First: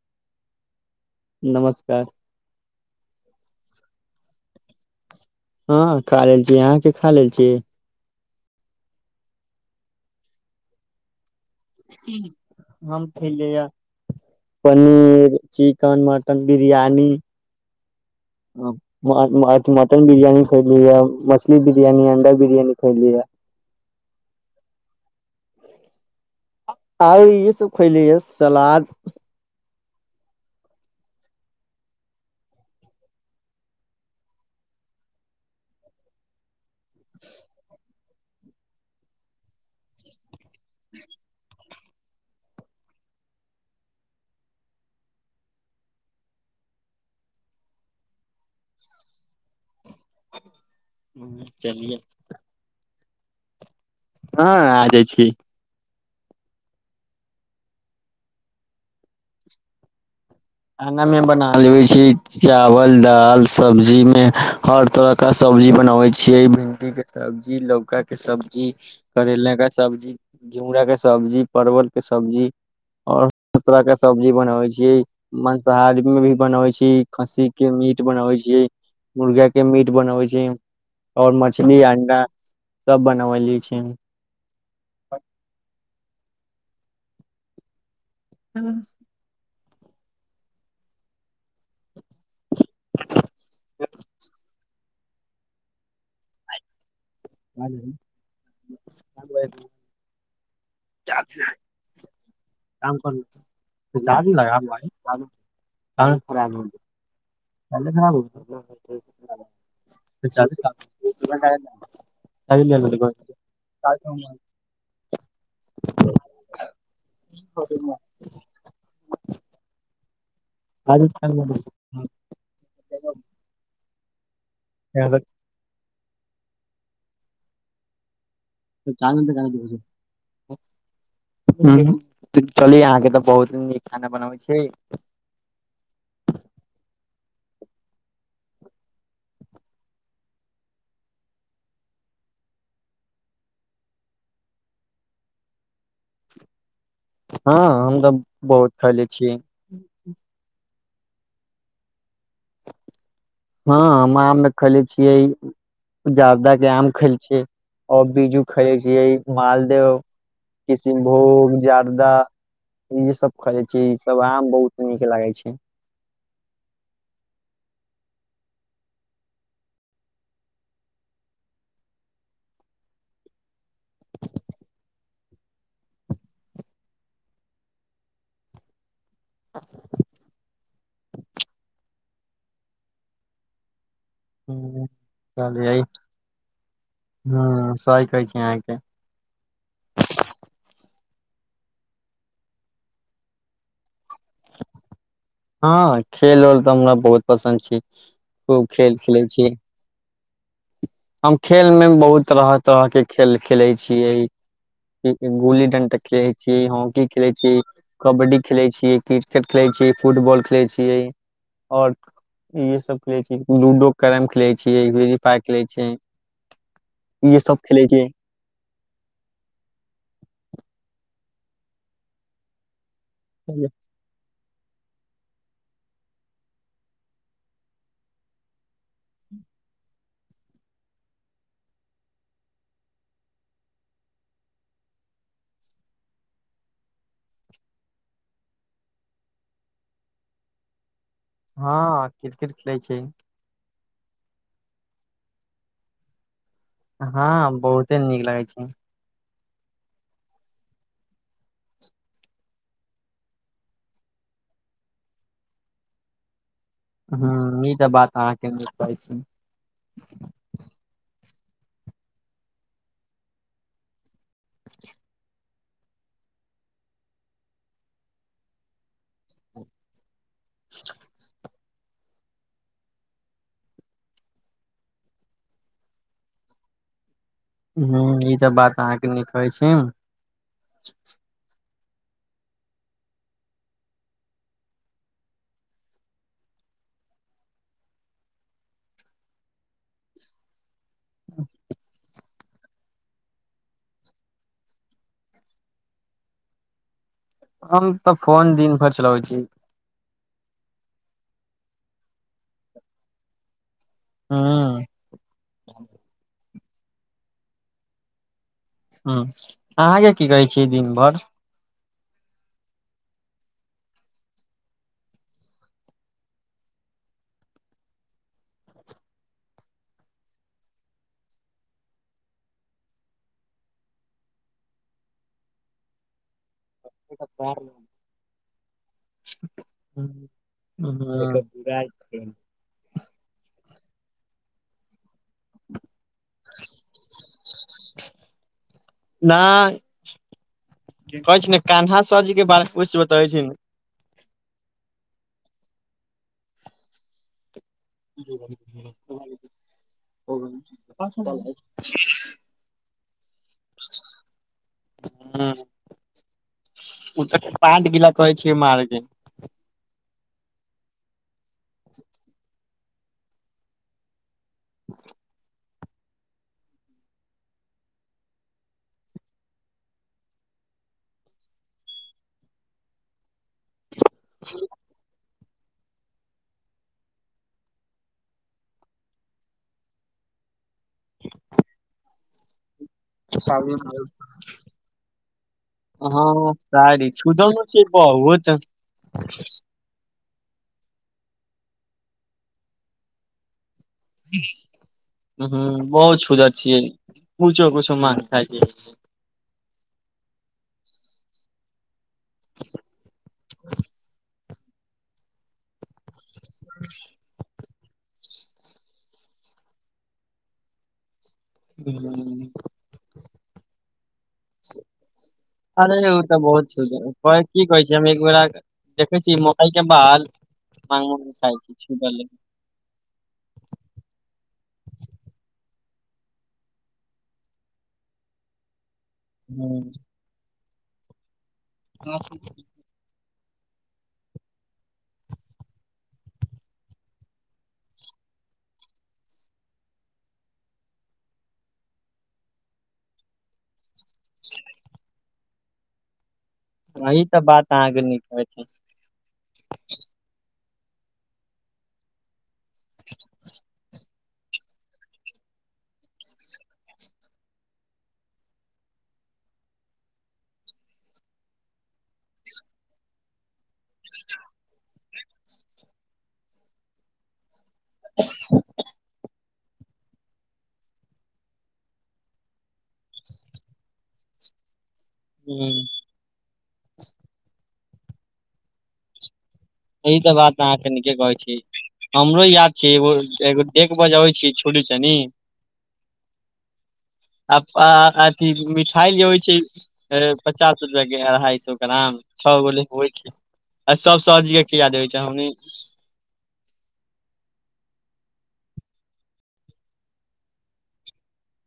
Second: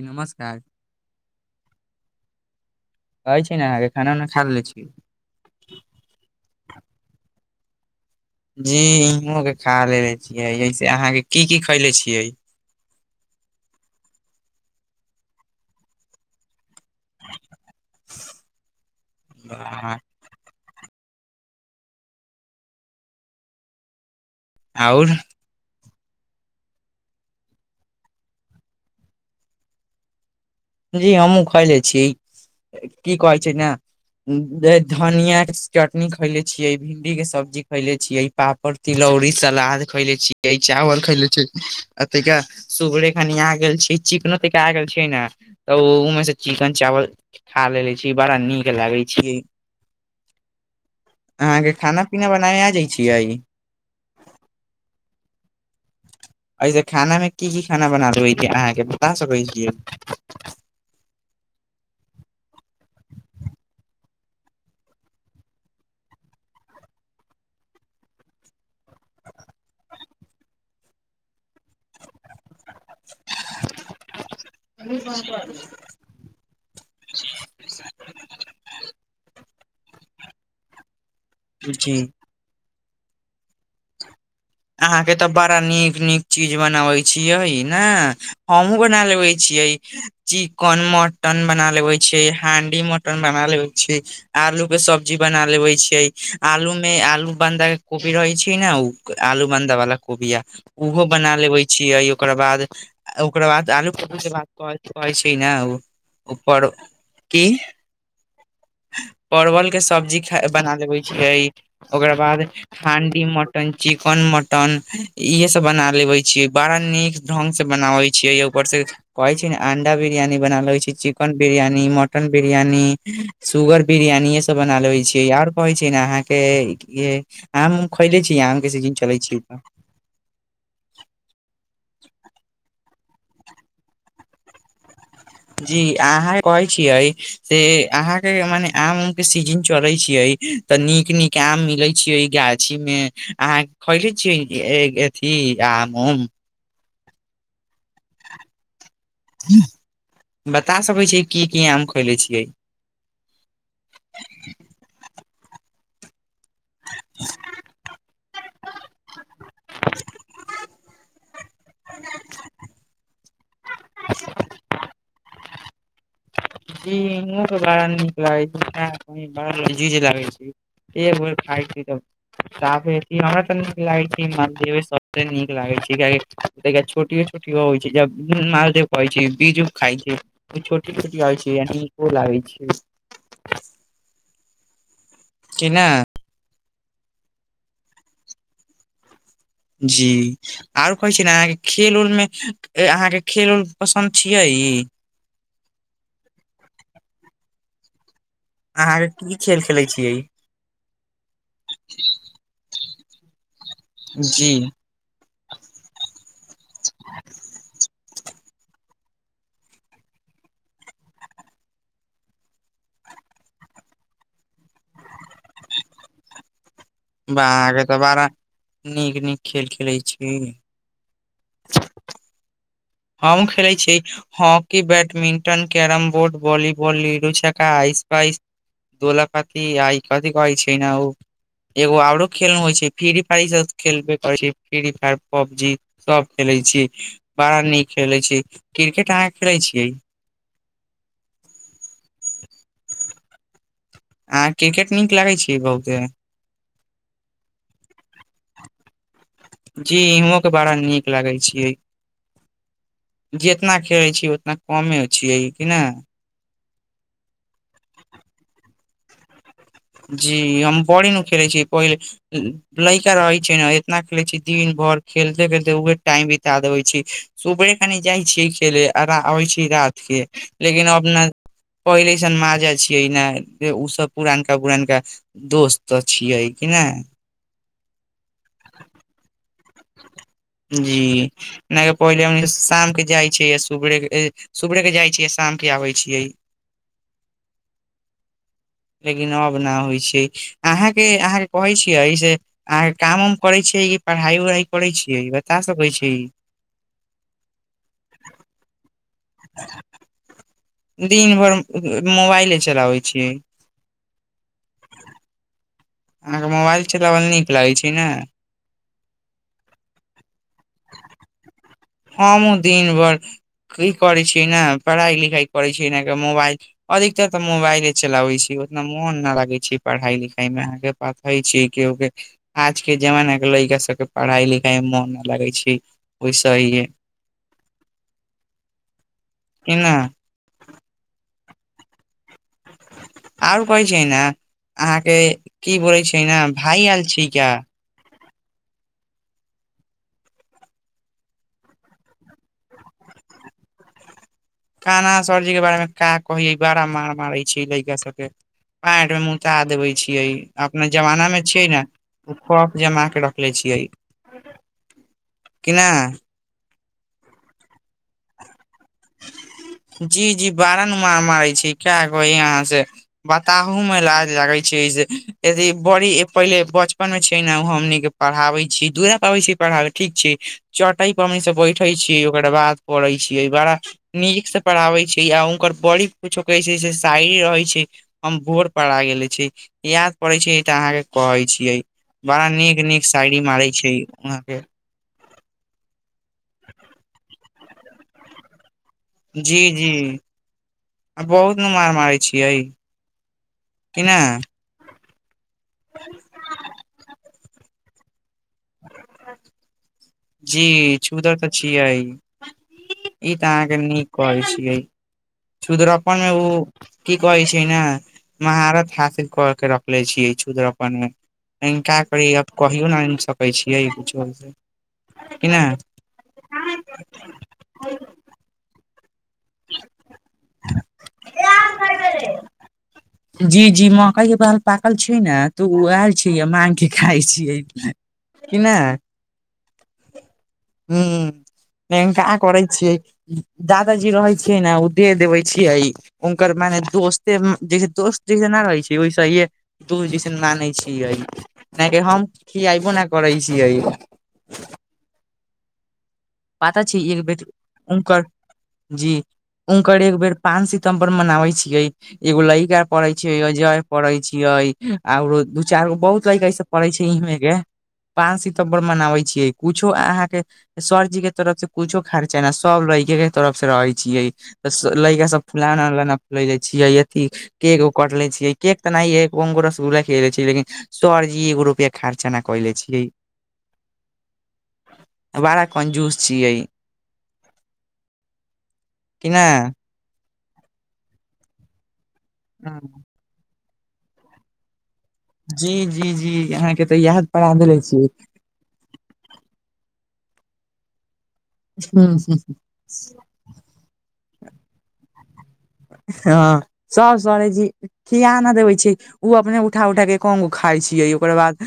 नमस्कार नमस्कार कहै छै ने अहाँके खाना उना खा ले छी हँ खा लेल छी अहाँ के खा लेल छी जी इहों के खा लेलेे छियै से अहाँ के की की खैले छियै हम खलिय य पनीर चिक चिकन मटन बिरयानी आ- मटन बिरियानी खैलीहै मछली बिरियानी अंडा बिरियानी खैलीहै आओर ओर ये सब खयली सलाद जी हमू खयले छीय की कहै छै ने धनिया चटनी खैले छीयै भिंडी के सब्जी खैले छियै पापड़ तिलौड़ी सलाद खैले छियै चावल खैले छिय अथिक सुपरे खनि आ गेल छी चिकनो त के आ गेल छय ने तऽ ओ में से चिकन चावल खा लेे छी बड़ा नीक लागे छी अहाँके चलिये खाना पीना बना आ जाय छिय हं आ जाइ छी एहिऐसे खाना में की की खाना बना देै अहाँके बता सकैत छी खाना में बना लेे छी चावल दाल सब्जी मे हर तरह सब्जी बनाबे छियै भिंडी के सब्जी लौका के सब्जी करेला के सब्जी घिउरा क सब्जी परवल के सब्जी और तरह के सब्जी बनाबै छियै खाद में भी बनबै छै खस्सी के मीट बनाबै छी मुर्गा के मीट बनवे छी और मछली जी अंडा सब बनव ले छी अहाँके त बड़ा नीक नीक चीज बनाबै छियै ने हमहूँ बना लेगै छीय चिकन मटन बना लेवे छियै हांडी मटन बना लेवे छियै आलू के सब्जी बना लेबे छियै आलूमे आलू बंधा कोपी रहै छै ने ओ आलू बानधा बालला कोबीिया ओहो बना लेबे छियै ओकर बाद काम कर ओकर बाद आलू पू के बात कहै छै ने ओ ह की ख परवल के सब्जी खा बना देबे छियै ओकरा बाद हांडी मटन चिकेन मटन इहे सब बना लेवे छीय बड़ा नीक ढंग से बनावे छै छियै य ऊपर से कहे छी छै अंडा बिरियानी बना लै छै chicken biryani mutton biryani sugar biryani इे सब बना लेबे छीयै आर कहै छै ने अहाके आम खैले छी आम के त सीजन चलै चालूत क छी तऽ दस चली अहाँके त बहुत नीक खाना बनाबै छै जी अहाँ कहै छियै से अहाँके मने आम उम के सीजन चलै छिय तऽ नीक नीक आम मिले छियै ओ गाछी में आहाँ खलै छियै ठी आम उम हँ हम त बहुत खैली छी बता सकै छी की की आम खोयले छिय हँ हम आ मे खेले छियै जादा के आम खैल छै बीजू खेले छियै मालदह किशनभोग जारदा इे सब खेयजे छै ई सब आम बहुत नीक लागे छै जी हम तऽ बड़ा नीक लागै छैड़ लागै छी ए भो खा द तब साफ हमरा तऽ नीक लागैत छै मद सभसँ नीक लागैत छै कियक छोटओ छोट होइ छै महदेव कहइ छै बीज उ खा छै छोट छट होइ छ लागै छै कि कह ना ह सही कहै छी अहाँके जी आरो कहै छियै ने अहाँके खेल उल मे अहाँके खेल उल पसन्द छिय हँ खेल आओर तऽ हमरा बहुत पसन्द छी खूब खेल खेलै अहाँके की छीय खेल खेलै छियै हम खेल मे बहुत तरह तरह के खेल खेले छिय जी गुल्ली डंडा खेले छी हॉकी खेले छी कबड्डी खेले छी क्रिकेट खेले छी फुटबॉल खेलै छियै आओर इहे सब खेले छी लूडो कैरम खेले छी फ्री फायर खेले छी बाह रे तऽ बड़ा नीक नीक खेल खेलै छी हमहूँ खेलै छी हम की badminton carrom board volleyball ludo छक्का आइस पइस दोला कति आइ कथी कहइ छै ने उ एगो आरो खेल नू होइ छै फ्री फायर ई सब खेलबे करै छै फ्री फायर पबजी सभ खेलैत छी बड़ा नीक खेलैत छी क्रिकेट अहाँ खेलैत छियै हँ क्रिकेट खेलै छियै अहाँक क्रिकेट नीक लागैत छी बहुते हँ बहुते नीक लगै छै जी इहों के बारा नीक लागेै छियै जितना खेलै छी उतना कमे छियै कि नहि हूंम्म ई त बात अहाँके [unintelligible] छै जी हम बड़ी नू खेलै छीयै पहिले लैका रहे छै ने इतना खेलैत छी दिन भर खेलते खेलते उहे टाइम बिता देबै छी सुबहे कनि जाइ छियै खेले आ अबै छियै रात के लेकिन अपना पहिलेसन माजा छियै ने ओ सब पुरान पुरानका दोस्त तऽ छियै कि ने हूंम्म ई सब बात अहाँके निक कहै छी [unintelligible] जी नहि पहिले शामके जाइ छै सुबरे सुबरे के जाइ छियै शामके आबै छियै लेकिन अब न होइ छै अहाँ के अहाँ के कहे छियै से अहाँके काम उम करै छियै की पढ़ाइ उढ़ाइ करै छियै बता सकै छी हम हम तऽ फोन दिन भरि चलबै छियै दिन भरि मोबाइले चलाबै छियै हूंम्म अहाँके मोबाइल चलाबल नीक लगैत छै ने ह्म अहाँके की कहै छियै दिन भर हमहुँ दिन भैर कि करै छियै ने पढ़ाइ लिखाइ करैत छीयै मोबाइल अधिकतर तऽ मोबाइले चलाबे छै उतना मोन न लागैत छै पढ़ाइ लिखाइ मे अहाँके पे [unintelligible] छी के के आज के जमाना के लड़िका सब के पढ़ाई लिखाई मे मोन न लगे छै तहिए बर [unintelligible] कि न हूंम्म बरा छै [unintelligible] आओर कहै छै ने अहाँके की बोलै छै ने भाय आयल छी का भाइ कहै छै ने कन्हा सब्जी के बारे किछु बतबै छै ने काना सरजी के बारे मे का कय बड़ा मार मारै छै लड़का सबके पेंट मे मुता देबे छियै अपना जमाना मे छियै ने ओ खौफ जमा के रखले छियै हँ कि नहि [unintelligible] उ तऽ पाँच गिला कहै छियै मारके [unintelligible] जी जी बारा नु मार मारे छी क अहाँ से बताबहू मे लाज लागे छियै से जे बड़ी पहिले बचपन मे छै ने हमनीके पढ़ाबै छी दूर पर आबै छी पढ़ाबै ठीक छै चट‌इ पर म से बैठे छीयै ओकर बाद करै छीयै एहि बारा नीक से पढ़ाबै छै आ हुनकर बड़ी कुछो कहै छै शायरी रहै छै हम भोर परा गेले छै याद पड़ै छै ई तऽ अहाँके कहै छियै बड़ा नीक नीक साायरी मारै छै वहाँ के हँ सारी सुुधन छै न बहुत [inaudible] त [unintelligible] [unintelligible] जी जी आ बहुत ने मार मारै छियै कि न ह बहुत सुधर छियै कुछो कुछो मान खाय छै जी सुघर तऽ छियै ई तऽ अहाँके नीक कहै छियै सुदरपन मे ओ क कहै छै न महारत हासिल क के रखले छिये सुदरपन मे हिनका करी हूँ आब कहियो नहि आनि सकै छियै कछोसँ अरे ओ तऽ बहुत छ की कहै छी हम एक बेर देखै छी मकई के बाल मा म खाइ छी छू [inaudible] जी जी मकई के बाल पाकल छै ने तऽ ओ आयल छैय माग के खााय छियै कि नहि हू न का करै छियै दादाजी रहै छ ने ओ दे देबे छियै हुनकर मने दोस्ते जैसे दोस्त जैसे न रहै छै ओहिसे हे तु जिसन माने छियै नहि रे हम खियाबो नहि करै छियै पता छै एक ई तऽ बेट बात अहाँके नीक हुनकर कहै छी जी हुनकर एक बेर पाँच सितम्बर मनाबे छियै एगो लड़का पड़ै छैिय जाय पड़ै छियै आरो दू चार गो बहुत लेका ऐस पड़ै छै इमे के पाँच सितम्बर मनाबे छियै कुछो अहाँके सर सर् जी के तरफ से कुछो खर्चा ने सब लैके के तरफ से रहे छियै त लड़का सब फुलोना उलाना फुल ले छियै अथी केक उक कट ले छियै केक त नहि ह को रसगुला खेलै छी लेकिन सरजी एगो रुपआ खर्चा ने कले छियै [unintelligible] बारा कंजूस छियै कि नहि यह तऽ बात अहाँके नीके कहै छी हमरो याद छी एगो एगो एक बजे अबै छियै छोरी सनी जी जी जी अहाँके तऽ याद परा दे छीयै मिठाई जे होइ छै पचास रुपआ के अढ़ाई सए क्राम छ गो आ सब सरजी के खिला देबे हैं सर सरे जी खिया न देबै छी ओ अपने उठा उठााक एक हक गे खाइ छियै ओकर बाद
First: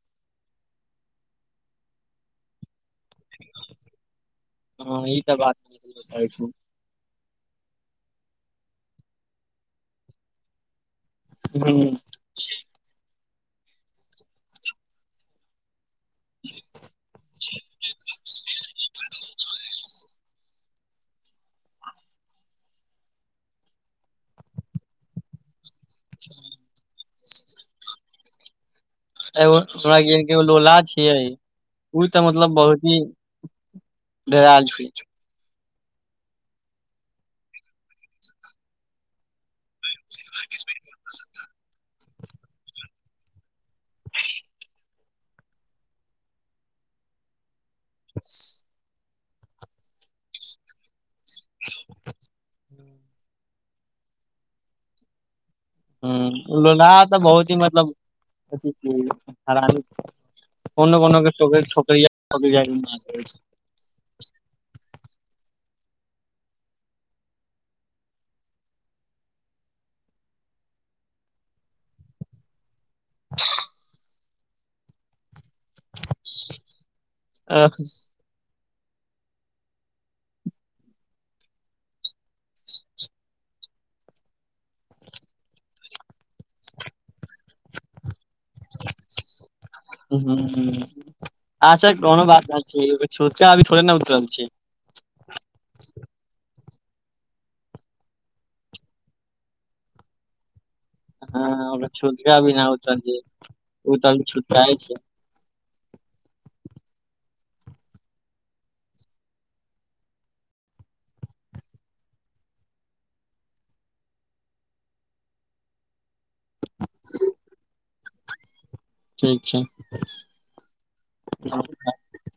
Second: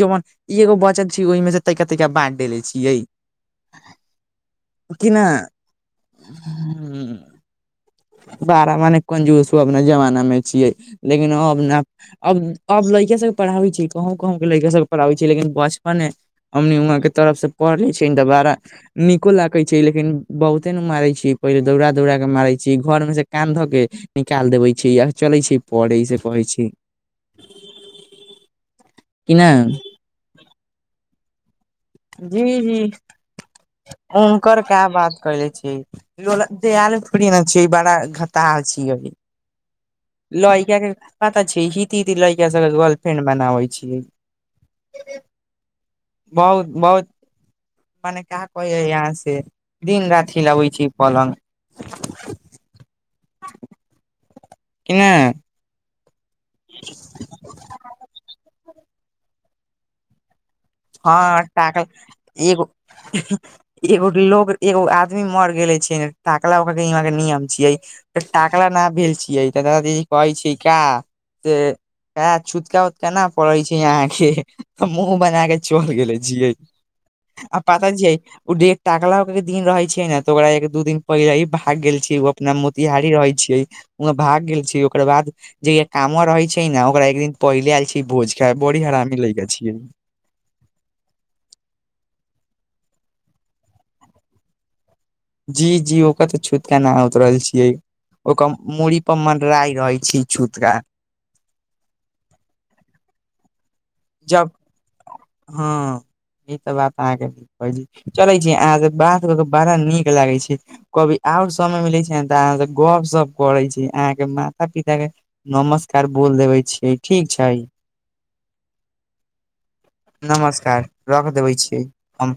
जेन ई एगो वचन छै ओहि मे से तैनका ता बाँट देले छियै हँ ई तऽ बात सही कहै छहो हू बारा मने कंजूसो अपना जमाना मे छियै लेकिन अबन अब अब लड़किया सबके पढ़ाबे छै कहु कहु के लड़का सबके पढ़ाबे छै लेकिन बच ने हमम्मनी उ के तरफ से पढ़ ले छै तऽ बड़ा नीको लागे छै लेकिन बहुत अत्ते ने मारे छीय पहिले दौड़ा दौड़ा के मारे छिये घर में से कान धऽ के निकाल देबे छै य चले छै पढ़ै से कहि छी [unintelligible] एगो हमरा गो [unintelligible] लोला छियै ओ तऽ जी मतलब जी बहुत ही ओंकर डेराल कऽ छै बात करले छियै दाल फोड़ ने छै बड़ा घाटा छी अ लड़का के पता छैी हिती हिती लेईका सबके गर्लफ्रेंड बनाबै छीिय बहुत बहुत मने क कहै यहाँ से दिन राति हिलाबे छी पलंग [inaudible] कि नै ह लोहा ऽ बहुत ही मतलब अथी हरानी कोनो हँ को टाकल छोक एगो एगो लोग एगो आदमी मर गेल छै टाकला ओक के नियम छियै तऽ टाकला न भेल छियै तऽ दादीजी कहै छै का से छूतका उतका ने पड़े छै यहाँ के मुह बना के चल गेलै जीय आ पता जिय ओ टकला दिन रहे छैै ने तऽ ओकरा एक दू दिन पहिले ही भाग गेल छी जेना मोतिहारी रहै छियै वह भाग गेल छी ओकर बाद जे य काम रहै छै ने ओकरा एक दिन पहिले आयल छी भोज खाय बड़ी हरामी ले के छियै अच्छा कोनो बात नहि छै छुतका अभी थोड़े ने उतरल छी जी जी ओकर त छूतके न उतरल छियै ओकर मूड़ी पर मनरा रहे छय छूतका हँ ओकरा छुटका भी नहित ओ त छुटकाय छै हं ई त बात अहाँके चले छी अह से बात क के बड़ा नीक लागे छी कभी ओर समय मिलै छै तऽ अहाँ से गप सप करै छी अहाँके माता पिता के नमस्कार बोल देबे छियै ठीक छै ठीक छै नमस्कार रख देबै छियै हम